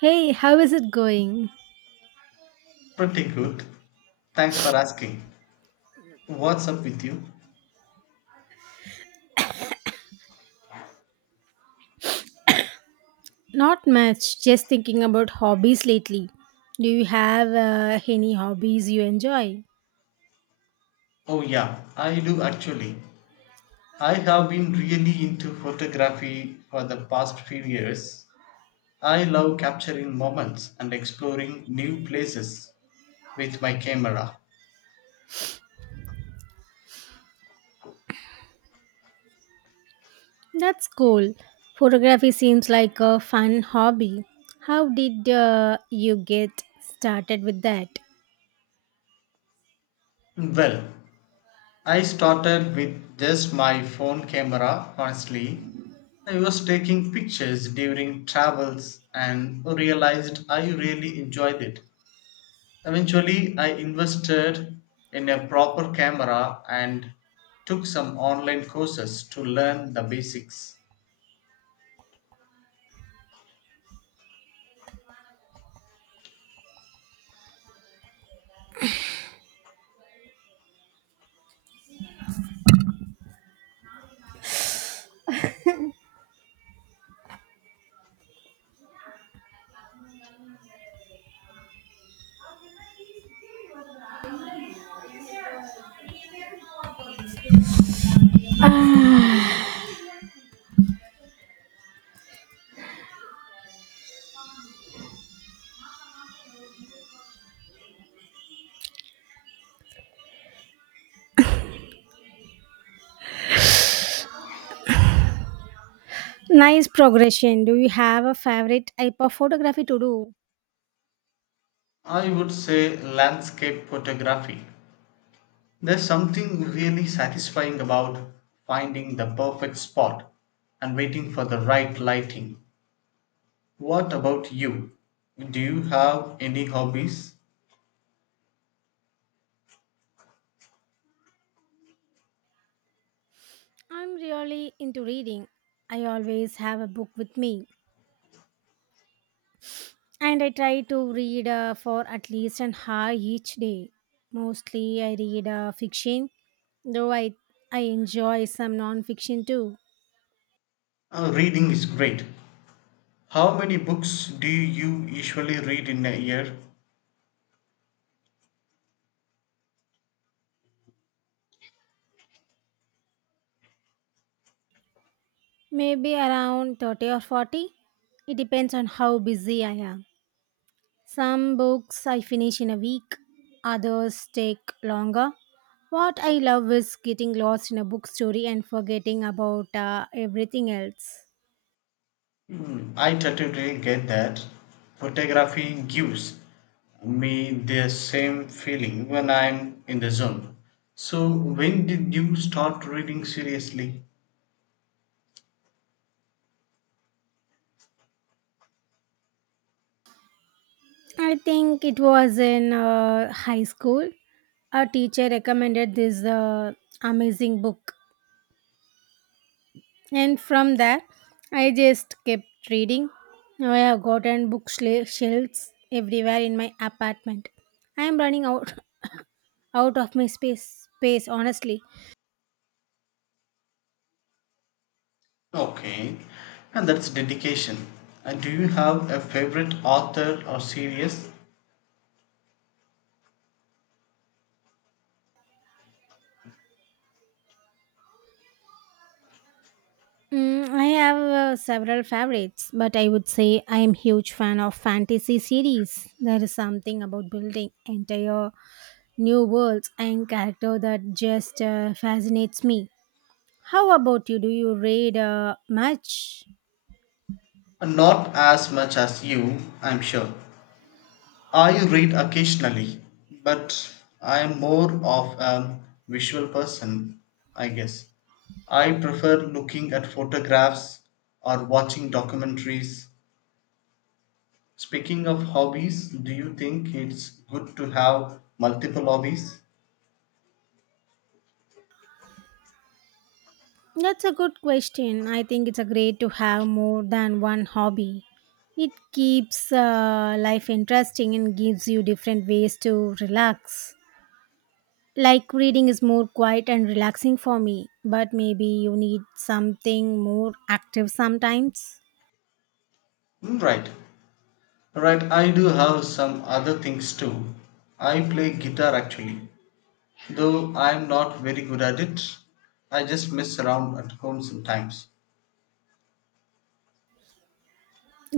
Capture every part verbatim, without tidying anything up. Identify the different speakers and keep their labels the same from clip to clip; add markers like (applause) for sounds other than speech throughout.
Speaker 1: Hey, how is it going?
Speaker 2: Pretty good. Thanks for asking. What's up with you?
Speaker 1: Not much, just thinking about hobbies lately. Do you have uh, any hobbies you enjoy?
Speaker 2: Oh, yeah, I do actually. I have been really into photography for the past few years. I love capturing moments and exploring new places with my camera.
Speaker 1: That's cool. Photography seems like a fun hobby. How did uh, you get started with that? (sighs)
Speaker 2: Well, I started with just my phone camera, honestly. I was taking pictures during travels and realized I really enjoyed it. Eventually, I invested in a proper camera and took some online courses to learn the basics.
Speaker 1: Ah, nice progression. Do you have a favorite type of photography to do?
Speaker 2: I would say landscape photography. There's something really satisfying about finding the perfect spot and waiting for the right lighting. What about you? Do you have any hobbies?
Speaker 1: I'm really into reading. I always have a book with me, and I try to read uh, for at least an hour each day. Mostly, I read uh, fiction, though I I enjoy some non-fiction too.
Speaker 2: Uh, reading is great. How many books do you usually read in a year?
Speaker 1: Maybe around thirty or forty. It depends on how busy I am. Some books I finish in a week, others take longer. What I love is getting lost in a book story and forgetting about uh, everything else.
Speaker 2: Hmm, I totally get that. Photography gives me the same feeling when I'm in the zone. So, when did you start reading seriously?
Speaker 1: I think it was in uh, high school. A teacher recommended this uh, amazing book, and from there, I just kept reading. Now I have gotten book shel- shelves everywhere in my apartment. I am running out (laughs) (coughs) out of my space. Space, honestly.
Speaker 2: Okay, and that's dedication. And do you have a favorite author or series?
Speaker 1: Mm, I have uh, several favorites, but I would say I am huge fan of fantasy series. There is something about building entire new worlds and character that just uh, fascinates me. How about you? Do you read uh, much?
Speaker 2: Not as much as you, I'm sure. I read occasionally, but I'm more of a visual person, I guess. I prefer looking at photographs or watching documentaries. Speaking of hobbies, do you think it's good to have multiple hobbies?
Speaker 1: That's a good question. I think it's a great to have more than one hobby. It keeps uh, life interesting and gives you different ways to relax. Like reading is more quiet and relaxing for me, but maybe you need something more active sometimes.
Speaker 2: Mm, right, right, I do have some other things too. I play guitar actually, though I'm not very good at it. I just mess around at home sometimes.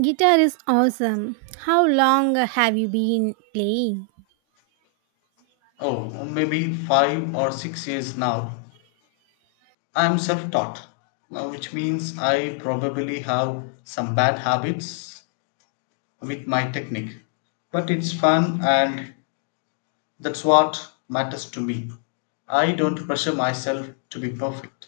Speaker 1: Guitar is awesome. How long have you been playing?
Speaker 2: Oh, maybe five or six years now. I'm self taught, which means I probably have some bad habits with my technique. But it's fun, and that's what matters to me. I don't pressure myself to be perfect.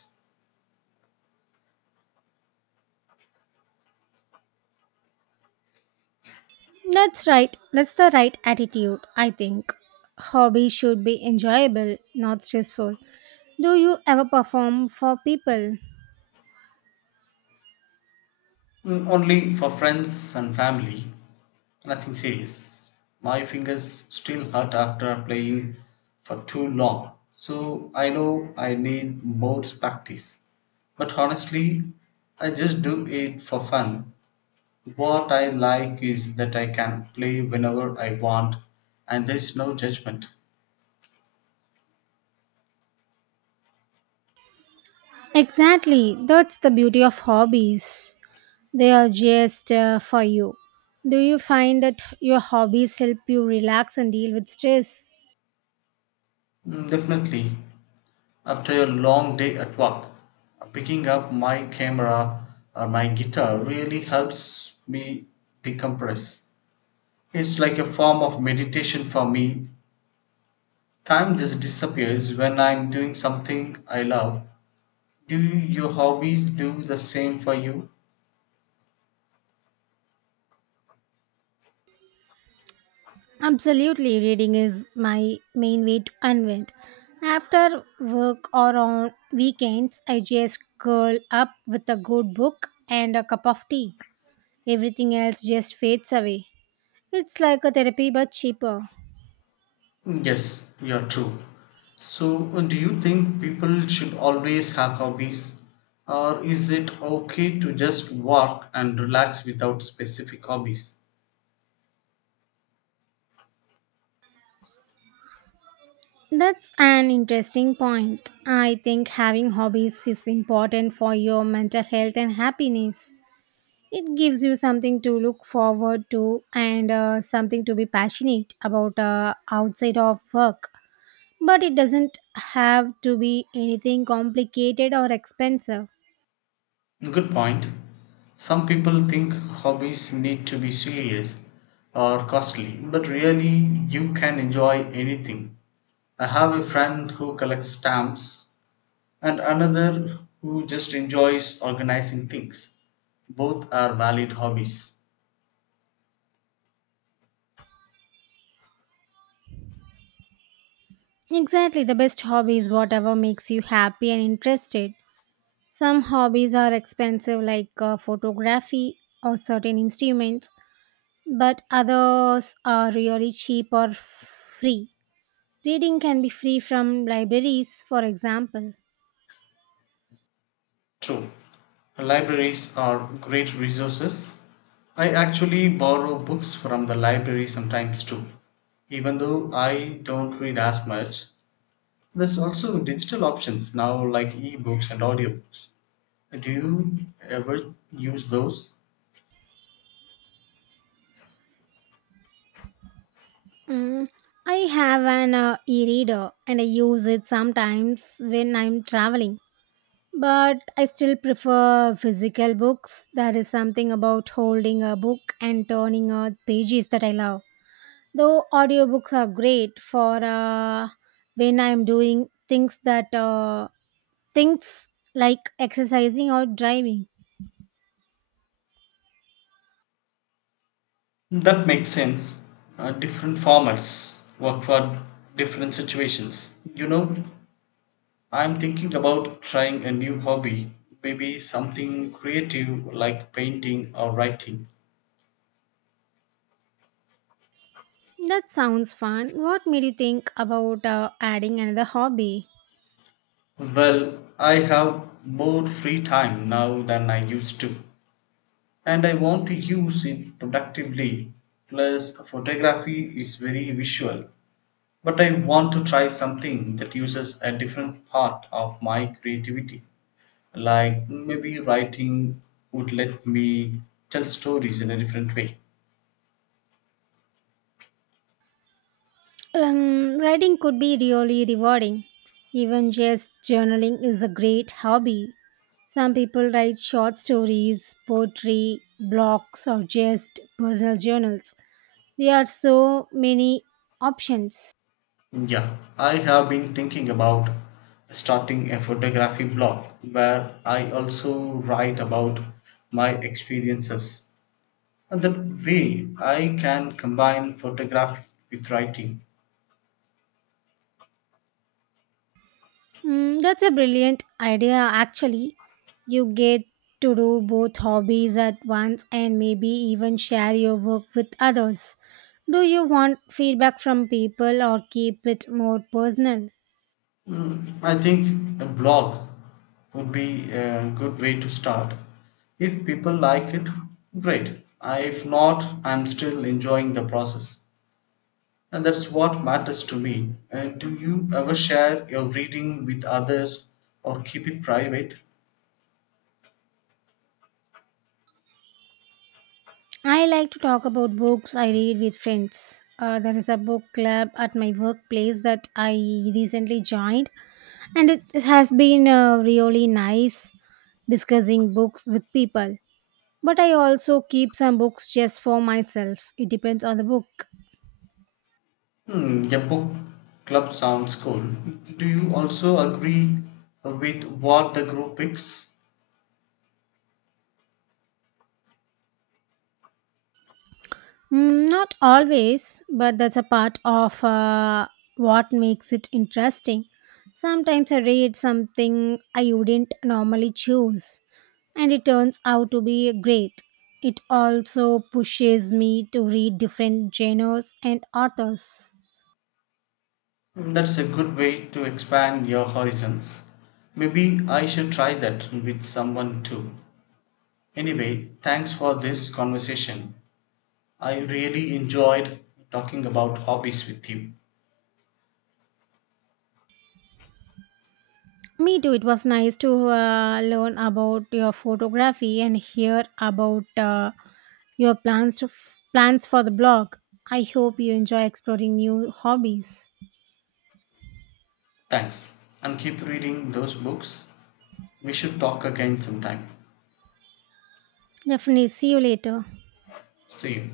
Speaker 1: That's right. That's the right attitude, I think. Hobbies should be enjoyable, not stressful. Do you ever perform for people?
Speaker 2: Mm, only for friends and family. Nothing serious. My fingers still hurt after playing for too long. So I know I need more practice. But honestly, I just do it for fun. What I like is that I can play whenever I want and there is no judgment.
Speaker 1: Exactly. That's the beauty of hobbies. They are just uh, for you. Do you find that your hobbies help you relax and deal with stress?
Speaker 2: Mm, definitely. After a long day at work, picking up my camera or my guitar really helps me decompress. It's like a form of meditation for me. Time just disappears when I'm doing something I love. Do your hobbies do the same for you?
Speaker 1: Absolutely, reading is my main way to unwind. After work or on weekends, I just curl up with a good book and a cup of tea. Everything else just fades away. It's like a therapy but cheaper.
Speaker 2: Yes, you're true. So, uh, do you think people should always have hobbies? Or is it okay to just work and relax without specific hobbies?
Speaker 1: That's an interesting point. I think having hobbies is important for your mental health and happiness. It gives you something to look forward to and uh, something to be passionate about uh, outside of work. But it doesn't have to be anything complicated or expensive.
Speaker 2: Good point. Some people think hobbies need to be serious or costly, but really, you can enjoy anything. I have a friend who collects stamps and another who just enjoys organizing things. Both are valid hobbies.
Speaker 1: Exactly, the best hobby is whatever makes you happy and interested. Some hobbies are expensive, like uh, photography or certain instruments, but others are really cheap or free. Reading can be free from libraries, for example.
Speaker 2: True. Libraries are great resources. I actually borrow books from the library sometimes too. Even though I don't read as much, there's also digital options now like ebooks and audiobooks. Do you ever use those?
Speaker 1: Mm, I have an uh, e reader and I use it sometimes when I'm traveling. But I still prefer physical books. There is something about holding a book and turning out pages that I love. Though audiobooks are great for uh, when I'm doing things that uh, things like exercising or driving.
Speaker 2: That makes sense. Uh, different formats work for different situations. You know, I'm thinking about trying a new hobby, maybe something creative like painting or writing.
Speaker 1: That sounds fun. What made you think about uh, adding another hobby?
Speaker 2: Well, I have more free time now than I used to, and I want to use it productively. Plus, photography is very visual, but I want to try something that uses a different part of my creativity. Like maybe writing would let me tell stories in a different way.
Speaker 1: Um, writing could be really rewarding. Even just journaling is a great hobby. Some people write short stories, poetry, blogs, or just personal journals. There are so many options.
Speaker 2: Yeah, I have been thinking about starting a photography blog where I also write about my experiences. And that way I can combine photography with writing.
Speaker 1: Mm, that's a brilliant idea, actually. You get to do both hobbies at once and maybe even share your work with others. Do you want feedback from people or keep it more personal?
Speaker 2: Mm, I think a blog would be a good way to start. If people like it, great. I- If not, I'm still enjoying the process. And that's what matters to me. And do you ever share your reading with others or keep it private?
Speaker 1: I like to talk about books I read with friends. Uh, there is a book club at my workplace that I recently joined, and it has been uh, really nice discussing books with people. But I also keep some books just for myself. It depends on the book.
Speaker 2: Hmm, your book club sounds cool. Do you also agree with what the group picks?
Speaker 1: Mm, not always, but that's a part of uh, what makes it interesting. Sometimes I read something I wouldn't normally choose, and it turns out to be great. It also pushes me to read different genres and authors.
Speaker 2: Mm, that's a good way to expand your horizons. Maybe I should try that with someone too. Anyway, thanks for this conversation. I really enjoyed talking about hobbies with you.
Speaker 1: Me too, it was nice to uh, learn about your photography and hear about uh, your plans, to f- plans for the blog. I hope you enjoy exploring new hobbies.
Speaker 2: Thanks. And keep reading those books. We should talk again sometime.
Speaker 1: Definitely. See you later.
Speaker 2: See you.